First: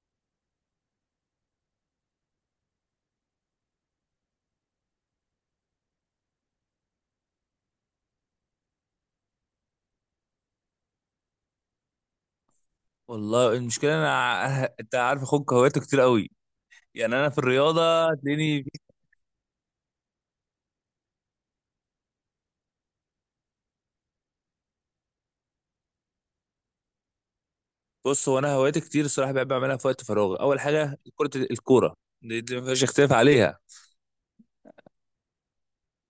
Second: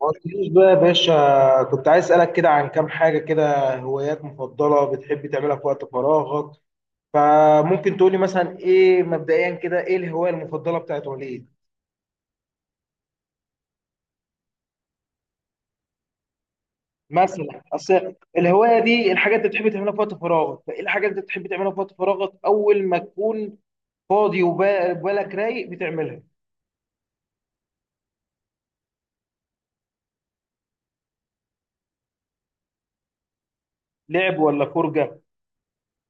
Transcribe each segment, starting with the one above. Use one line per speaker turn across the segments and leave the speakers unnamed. ما قلتليش بقى يا باشا. كنت عايز اسألك كده عن كام حاجة كده، هوايات مفضلة بتحب تعملها في وقت فراغك. فممكن تقولي مثلا ايه مبدئيا كده، ايه الهواية المفضلة بتاعت وليد؟
والله المشكله انا انت عارف اخوك هواياته كتير قوي. يعني انا في
مثلا
الرياضه
اصل
هتلاقيني.
الهواية دي الحاجات اللي بتحب تعملها في وقت فراغك، فايه الحاجات اللي بتحب تعملها في وقت فراغك اول ما تكون فاضي وبالك رايق بتعملها.
بص، هو انا هواياتي كتير الصراحه، بحب اعملها في وقت فراغ. اول حاجه كره الكوره، دي ما فيش اختلاف عليها.
لعب ولا فرجة؟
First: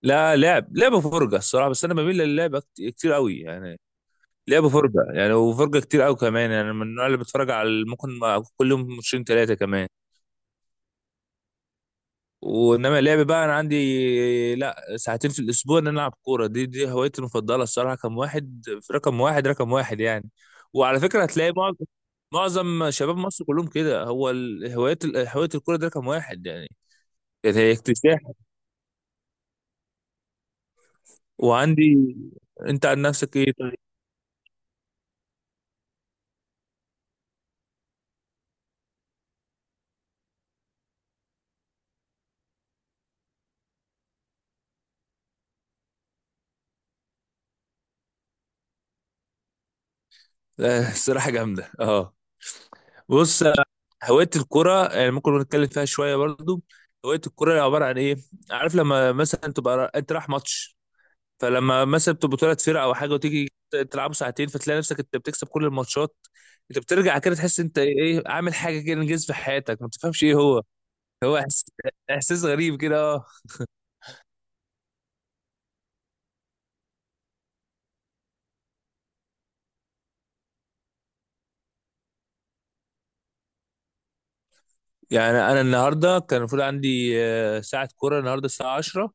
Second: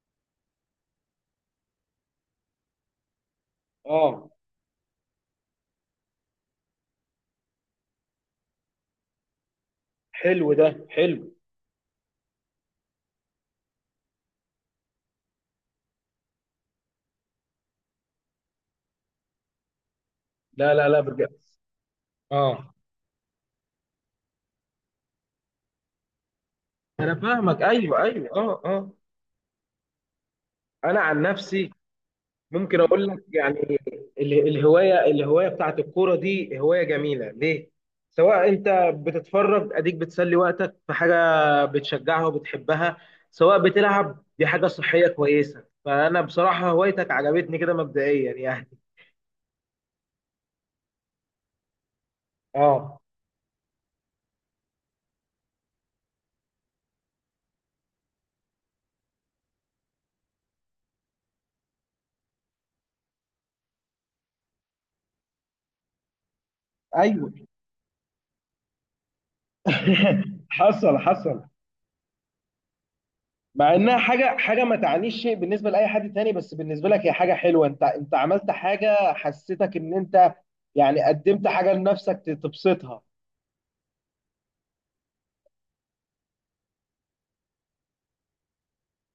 لا لعب، لعب وفرجه الصراحه، بس انا بميل للعب كتير قوي يعني.
اه.
لعب وفرجه يعني، وفرجه كتير قوي كمان يعني، من النوع اللي بتفرج على ممكن كل يوم ماتشين ثلاثه كمان.
حلو، ده حلو.
وانما اللعب بقى انا عندي لا ساعتين في الاسبوع ان انا العب كوره، دي هوايتي المفضله الصراحه، رقم واحد في رقم واحد رقم واحد يعني.
لا لا لا،
وعلى فكره
بجد.
هتلاقي معظم
اه.
معظم شباب مصر كلهم كده، هو هوايه هوايه الكوره دي رقم واحد يعني.
انا
يعني
فاهمك،
هي
ايوه
اكتساح.
ايوه. اه اه. انا عن نفسي،
وعندي
ممكن
انت عن
اقول لك
نفسك ايه طيب؟
يعني الهوايه، الهوايه بتاعت الكوره دي هوايه جميله ليه. سواء انت بتتفرج اديك بتسلي وقتك في حاجه بتشجعها وبتحبها، سواء بتلعب، دي حاجه صحيه كويسه، فانا بصراحه هوايتك عجبتني كده مبدئيا يعني.
آه، الصراحه جامده اه.
اه.
بص، آه، هوايه الكوره يعني ممكن نتكلم فيها شويه برضو. هوايه الكوره عباره عن ايه؟ عارف لما مثلا تبقى انت رايح ماتش، فلما مثلا بتبقوا ثلاث فرق او حاجه وتيجي تلعبوا ساعتين، فتلاقي نفسك انت بتكسب كل الماتشات. انت بترجع
ايوه.
كده تحس انت ايه، عامل حاجه كده انجاز في حياتك، ما تفهمش ايه هو.
حصل
هو
حصل.
احساس غريب كده اه.
مع انها حاجه حاجه ما تعنيش شيء بالنسبه لاي حد تاني، بس بالنسبه لك هي حاجه حلوه. انت عملت حاجه، حسيتك ان انت يعني قدمت حاجه لنفسك تبسطها.
يعني انا النهارده كان المفروض عندي آه، ساعه كوره النهارده الساعه 10،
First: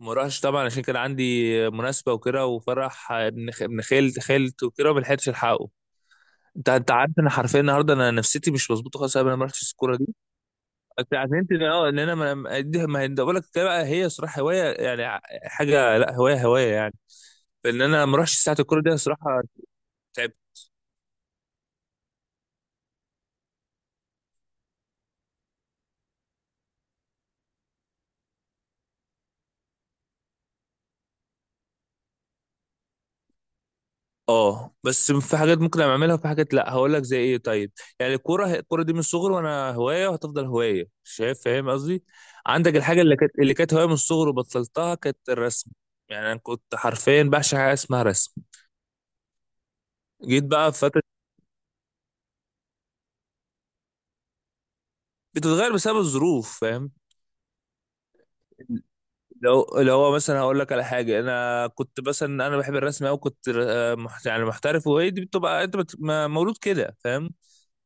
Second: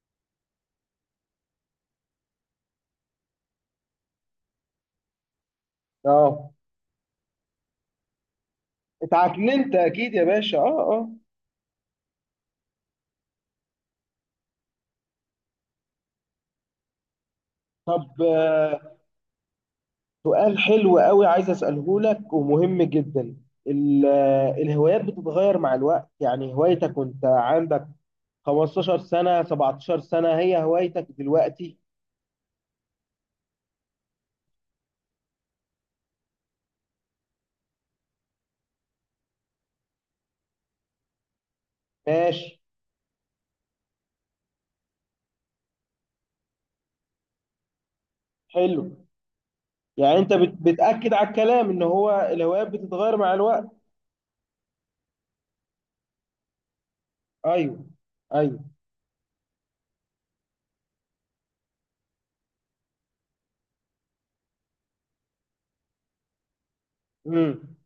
ما راحش طبعا عشان كان عندي مناسبه وكده، وفرح آه، ابن ابن خالت خالت وكده، وما لحقتش الحقه.
اه،
انت عارف انا حرفيا النهارده انا نفسيتي مش مظبوطه خالص، أنا ما رحتش
اتعكننت
الكوره دي.
اكيد يا باشا. اه
بس
اه.
عشان انت اه ان انا ما دي ما ده بقول لك، ده بقى هي صراحه هوايه يعني، حاجه لا هوايه هوايه يعني. فان انا ما
طب
اروحش ساعه الكوره دي صراحه، تعبت.
سؤال حلو قوي عايز اساله لك ومهم جدا. الهوايات بتتغير مع الوقت، يعني هوايتك وانت عندك 15 سنة، 17 سنة، هي هوايتك دلوقتي؟
اه بس في حاجات ممكن اعملها، وفي حاجات لا. هقول لك زي ايه طيب. يعني الكوره، الكوره دي من الصغر وانا هوايه، وهتفضل هوايه، شايف، فاهم قصدي.
ماشي.
عندك الحاجه اللي كانت، اللي كانت هوايه من الصغر وبطلتها، كانت الرسم. يعني انا كنت حرفيا بعشق حاجه اسمها رسم.
حلو. يعني انت
جيت بقى في فتره.
بتأكد على الكلام ان هو الهوايات بتتغير مع الوقت.
بتتغير بسبب الظروف، فاهم.
ايوه. ايوه.
لو هو مثلا هقول لك على حاجه، انا كنت مثلا انا بحب الرسم قوي، كنت آه، يعني محترف، وهي دي بتبقى انت مولود كده، فاهم.
امم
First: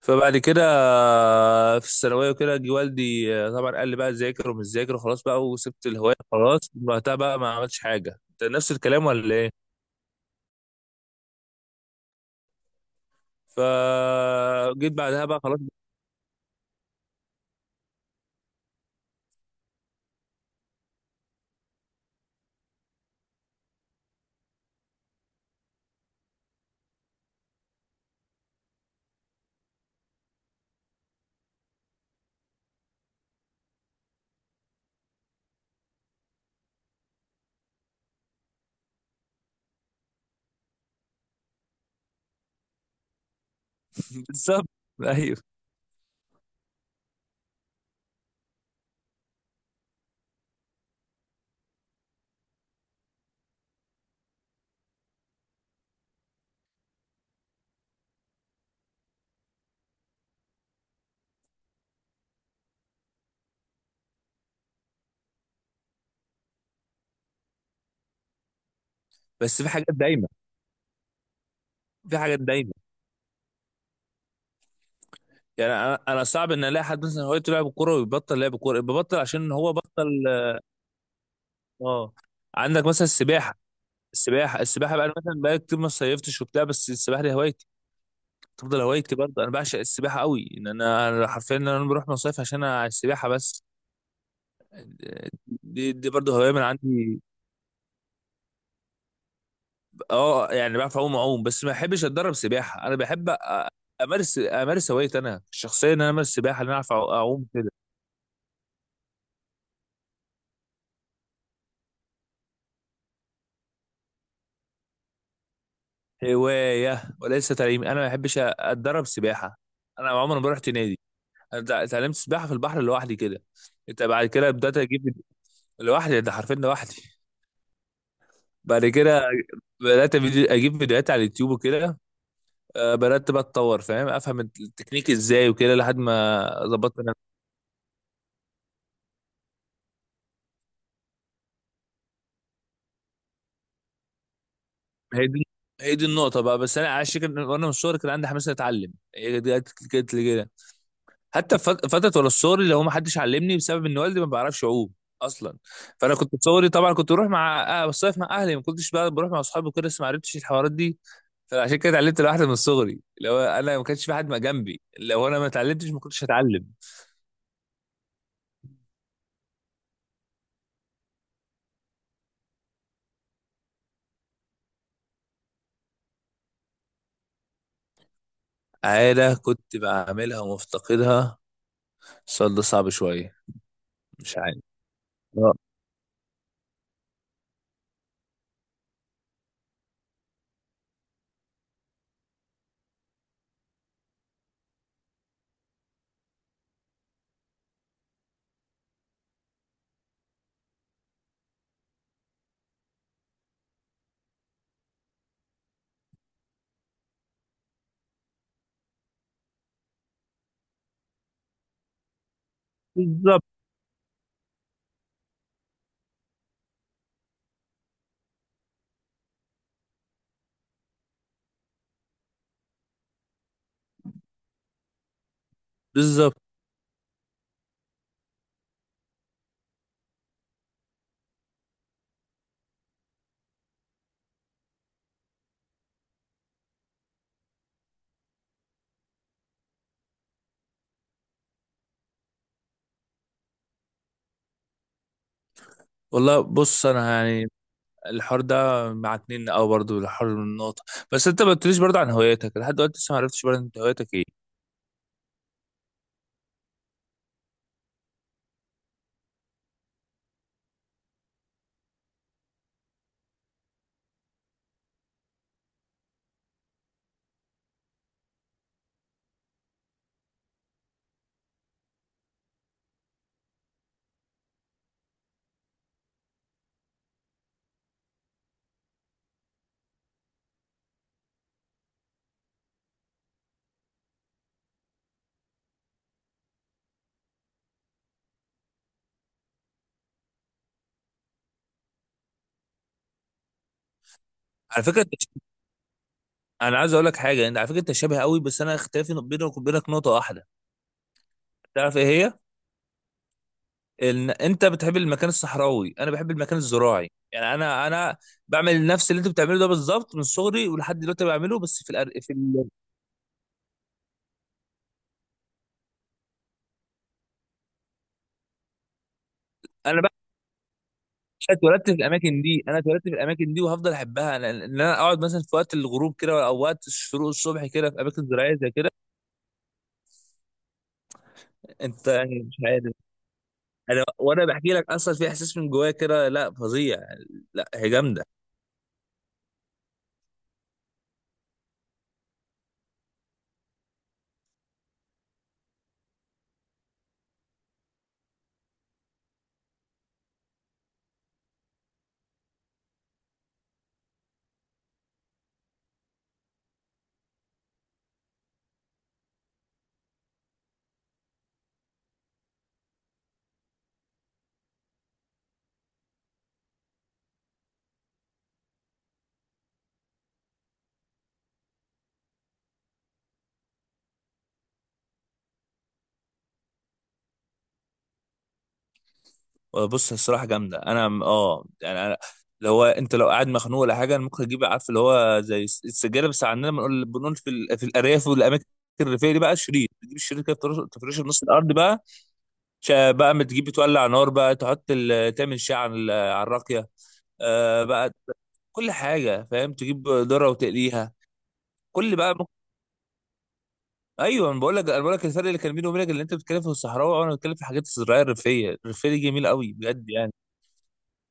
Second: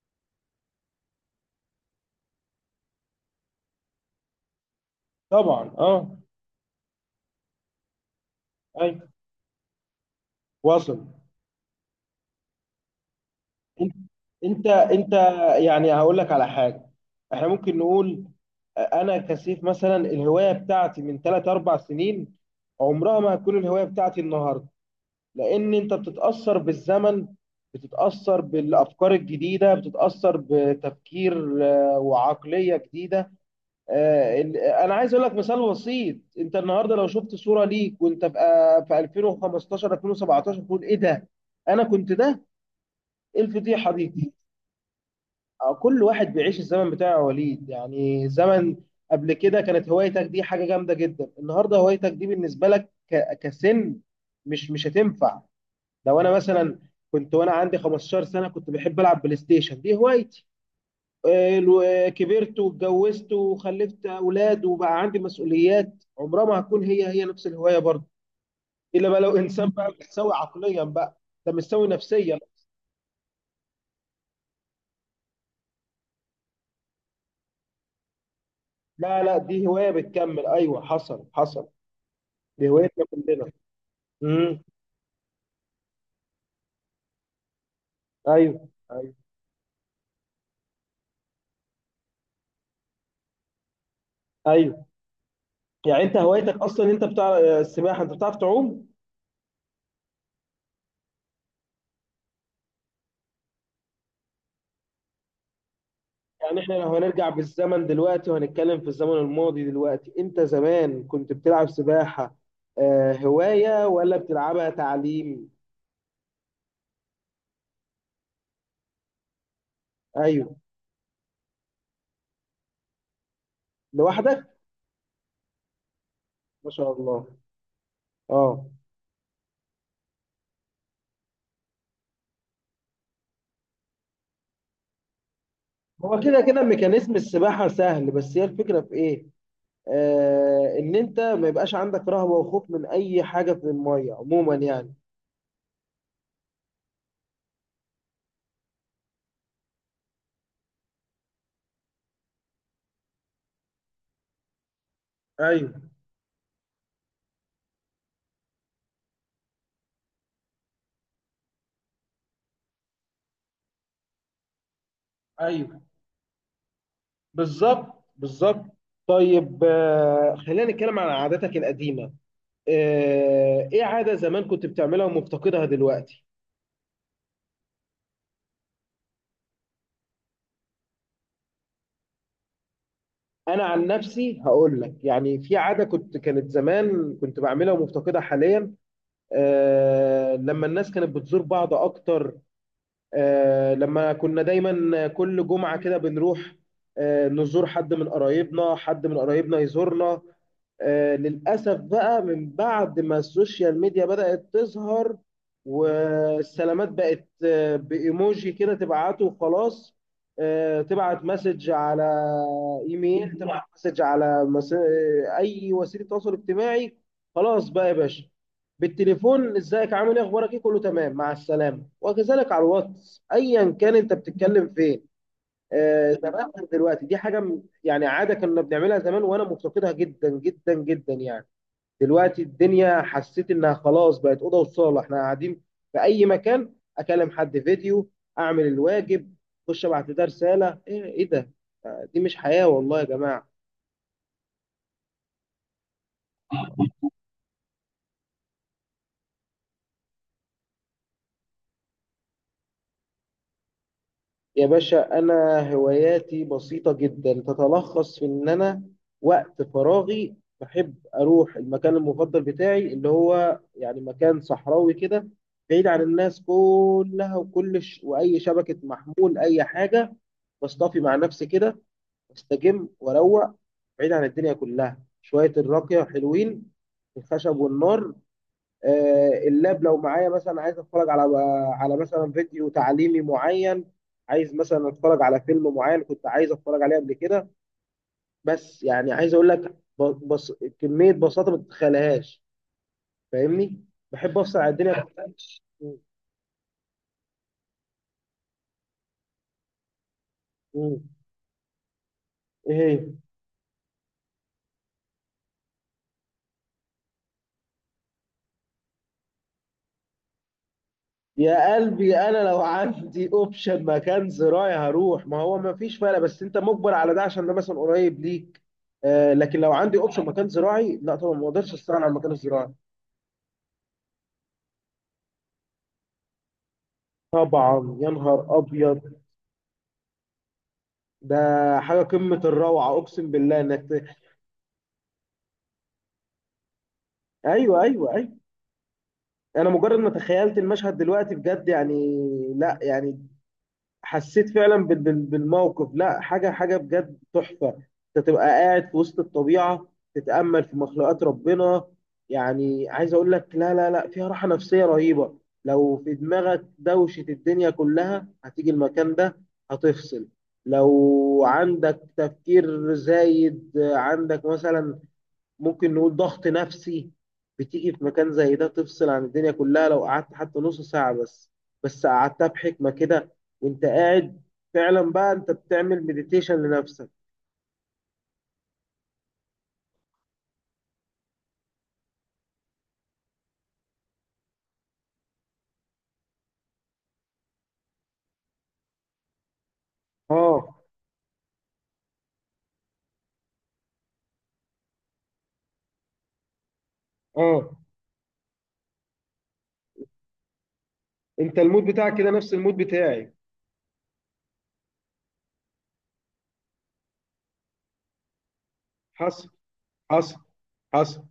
فبعد كده آه، في الثانويه وكده، جه والدي آه، طبعا قال لي بقى ذاكر ومش ذاكر وخلاص بقى،
طبعا.
وسبت الهوايه
اه.
خلاص، من وقتها بقى ما عملتش حاجه. انت نفس الكلام
ايوه.
ولا ايه؟
واصل. انت انت
فجيت
انت
بعدها بقى خلاص.
يعني هقول لك على حاجه، احنا ممكن نقول انا كسيف مثلا الهوايه بتاعتي من 3 4 سنين عمرها ما هتكون الهوايه بتاعتي النهارده، لان انت بتتاثر بالزمن، بتتاثر بالافكار الجديده، بتتاثر بتفكير وعقليه جديده. انا عايز اقول لك مثال بسيط. انت النهارده لو شفت صوره ليك وانت في في 2015، 2017 تقول ايه ده؟ انا كنت ده؟ ايه الفضيحه دي؟
بالظبط. ايوه
كل واحد بيعيش الزمن بتاعه يا وليد. يعني زمن قبل كده كانت هوايتك دي حاجة جامدة جدا، النهاردة هوايتك دي بالنسبة لك كسن مش هتنفع. لو انا مثلا كنت وانا عندي 15 سنة كنت بحب العب بلاي ستيشن، دي هوايتي. كبرت واتجوزت وخلفت اولاد وبقى عندي مسؤوليات، عمرها ما هتكون هي نفس الهواية برضه، الا بقى لو
بس
انسان
في حاجات
بقى
دايمه،
متساوي عقليا بقى. ده مش سوي
في
نفسيا.
حاجات دايمه. يعني انا صعب ان الاقي حد مثلا هوايته لعب كوره ويبطل لعب كوره، ببطل
لا لا،
عشان
دي
هو
هواية
بطل.
بتكمل، ايوه حصل حصل.
اه.
دي
عندك
هوايتنا
مثلا السباحه،
كلنا.
السباحه بقى أنا مثلا بقى كتير ما صيفتش وبتاع، بس السباحه دي هوايتي،
ايوه
تفضل
ايوه
هوايتي برضه. انا بعشق السباحه قوي، ان انا أنا حرفيا إن انا بروح مصيف عشان أنا على السباحه بس.
ايوه.
دي
يعني
دي
انت
برضه هوايه
هوايتك
من
اصلا انت
عندي.
بتاع السباحه، انت بتعرف تعوم.
اه يعني بعرف اعوم، اعوم بس ما بحبش اتدرب سباحه. انا بحب امارس هوايتي انا الشخصيه، ان انا امارس
يعني
سباحه، ان
احنا
انا اعرف
لو هنرجع
اعوم كده.
بالزمن دلوقتي وهنتكلم في الزمن الماضي دلوقتي، انت زمان كنت بتلعب سباحه هوايه ولا بتلعبها تعليم؟
هوايه وليس تعليم، انا ما بحبش اتدرب سباحه. انا عمري ما
ايوه.
رحت نادي. انا اتعلمت سباحه في البحر لوحدي كده. انت بعد كده
لوحدك؟
بدات اجيب. لوحدي، ده حرفيا
ما شاء
لوحدي.
الله. اه.
بعد كده بدات اجيب فيديوهات على اليوتيوب وكده، آه، بدات بقى اتطور، فاهم، افهم التكنيك ازاي وكده، لحد
هو كده
ما
كده
ظبطت انا.
ميكانيزم السباحه سهل، بس هي الفكره في ايه؟ آه، ان انت ما يبقاش عندك رهبه وخوف من اي حاجه في الميه عموما يعني.
هي دي هي دي النقطه بقى. بس انا على الشكل وانا من الصغر كان عندي حماس إني اتعلم، هي دي جت لي كده. حتى في فتره ولا الصغر اللي هو ما حدش علمني بسبب ان والدي ما بيعرفش يعوم اصلا.
ايوه
فانا كنت صغري طبعا كنت بروح مع آه، بصيف مع اهلي، ما كنتش بقى بروح مع اصحابي وكده، بس ما عرفتش الحوارات دي. فعشان كده اتعلمت لوحدي من صغري. لو انا ما كانش في حد ما جنبي، لو انا ما
ايوه،
اتعلمتش، ما كنتش هتعلم.
بالظبط بالظبط. طيب خلينا نتكلم عن عاداتك القديمة. ايه عادة زمان كنت بتعملها ومفتقدها دلوقتي؟
عاده كنت بعملها ومفتقدها، السؤال ده صعب شويه.
انا عن
مش
نفسي
عارف،
هقول لك يعني
آه.
في عادة كنت كانت زمان كنت بعملها ومفتقدها حاليا. لما الناس كانت بتزور بعض اكتر، لما كنا دايما كل جمعة كده بنروح نزور حد من قرايبنا، حد من قرايبنا يزورنا. للأسف بقى من بعد ما السوشيال ميديا بدأت تظهر، والسلامات بقت بإيموجي كده تبعته وخلاص. تبعت مسج على إيميل،
بالظبط
تبعت مسج على مس... آه، أي وسيلة تواصل اجتماعي. خلاص بقى يا باشا، بالتليفون ازيك عامل ايه اخبارك ايه كله تمام مع السلامة، وكذلك على الواتس ايا كان انت بتتكلم فين.
بالظبط.
زمان غير دلوقتي. دي حاجه يعني عاده كنا بنعملها زمان وانا مفتقدها جدا جدا جدا يعني. دلوقتي الدنيا حسيت انها خلاص بقت اوضه وصاله احنا قاعدين في اي مكان، اكلم حد فيديو، اعمل الواجب، اخش ابعت لده رساله ايه ايه ده. دي مش حياه والله يا جماعه.
والله بص انا يعني الحوار ده مع اتنين او برضو الحوار من النقطه. بس انت ما قلتليش برضو عن هواياتك لحد دلوقتي، لسه ما عرفتش برضو انت هواياتك ايه.
يا باشا، أنا هواياتي بسيطة جدا، تتلخص في إن أنا وقت فراغي بحب أروح المكان المفضل بتاعي، اللي هو يعني مكان صحراوي كده بعيد عن الناس كلها وكل وأي شبكة محمول أي حاجة. بصطفي مع نفسي كده، واستجم وأروق بعيد عن الدنيا كلها شوية. الراقية حلوين، الخشب والنار. اللاب لو معايا مثلا، عايز اتفرج على مثلا فيديو تعليمي معين، عايز مثلا اتفرج على فيلم معين كنت عايز اتفرج عليه قبل كده. بس يعني عايز اقول لك بص، كمية بساطة ما تتخيلهاش. فاهمني؟ بحب افصل على
على
الدنيا
فكره
كلها. م-
انا عايز اقول لك حاجه، انت على فكره انت شبه قوي، بس انا اختلافي بينك وبينك نقطه واحده،
م.
تعرف ايه هي؟
ايه هي؟
إن انت بتحب المكان الصحراوي، انا بحب المكان الزراعي، يعني انا بعمل نفس اللي انت بتعمله ده بالظبط من صغري ولحد دلوقتي بعمله،
يا
بس في
قلبي،
في
انا لو عندي اوبشن مكان زراعي هروح، ما هو ما فيش فرق، بس انت مجبر على ده عشان ده مثلا قريب ليك. لكن لو عندي
انا بقى
اوبشن مكان زراعي، لا طبعا ما
مش
اقدرش
اتولدت في
استغنى عن المكان
الاماكن دي،
الزراعي.
انا اتولدت في الاماكن دي وهفضل احبها. ان انا اقعد مثلا في وقت الغروب كده او وقت الشروق الصبح كده
طبعا
في
يا
اماكن زراعيه
نهار
زي كده.
ابيض، ده حاجه
انت
قمه
يعني مش عارف،
الروعه، اقسم بالله انك
انا
ت...
وانا بحكي لك اصلا في احساس من جوايا كده، لا فظيع، لا
ايوه ايوه
هي جامده.
ايوه. انا مجرد ما تخيلت المشهد دلوقتي بجد يعني. لا يعني حسيت فعلا بالموقف. لا حاجه، حاجه بجد تحفه. انت تبقى قاعد في وسط الطبيعه، تتامل في مخلوقات ربنا. يعني عايز اقول لك لا لا لا، فيها راحه نفسيه رهيبه. لو في دماغك دوشه الدنيا كلها، هتيجي المكان ده هتفصل. لو عندك تفكير زايد، عندك مثلا ممكن نقول ضغط نفسي، بتيجي في مكان زي ده تفصل عن الدنيا كلها. لو قعدت حتى نص ساعة بس، بس قعدتها بحكمة كده وانت قاعد، فعلا بقى انت بتعمل مديتيشن لنفسك.
آه، بص الصراحه جامده انا اه يعني انا اللي هو انت لو قاعد مخنوق ولا حاجه، انا ممكن اجيب عارف اللي هو زي السجاده، بس عندنا بنقول، بنقول في في الارياف والاماكن الريفيه دي بقى، شريط، تجيب الشريط كده
اه.
تفرشه في نص الارض بقى. بقى ما تجيب تولع نار بقى، تحط تعمل شاي على على الراقيه،
اه.
آه بقى، كل حاجه فاهم، تجيب ذره وتقليها.
انت المود
كل
بتاعك كده
بقى ممكن.
نفس المود بتاعي.
ايوه انا بقول لك، انا بقول لك الفرق اللي كان بيني وبينك، اللي انت بتتكلم في الصحراوي وانا بتكلم في الحاجات الزراعيه الريفيه، الريفيه دي
حصل
جميله قوي بجد يعني.
حصل حصل.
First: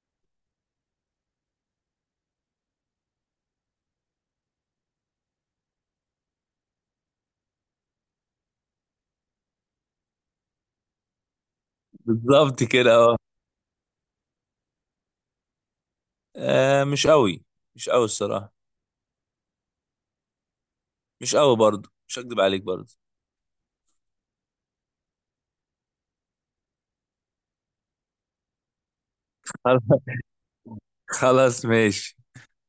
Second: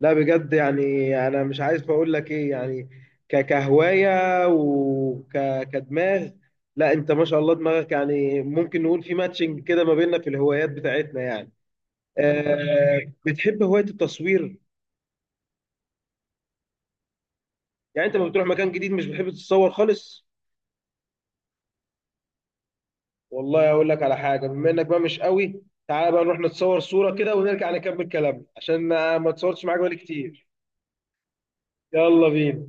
لا بجد يعني انا مش عايز اقول لك ايه يعني. كهوايه وكدماغ، لا انت ما شاء الله دماغك يعني، ممكن نقول في ماتشنج كده ما بيننا في الهوايات بتاعتنا يعني.
بالظبط كده
آه،
آه.
بتحب هواية التصوير؟
آه مش قوي، مش قوي
يعني انت لما بتروح
الصراحة،
مكان جديد مش بتحب تتصور خالص.
مش قوي برضه، مش هكدب عليك برضه.
والله اقول لك على حاجه، بما انك بقى مش قوي، تعالى بقى نروح نتصور صوره كده ونرجع نكمل كلامنا عشان ما اتصورتش معاك بقالي كتير.
خلاص ماشي.
يلا بينا.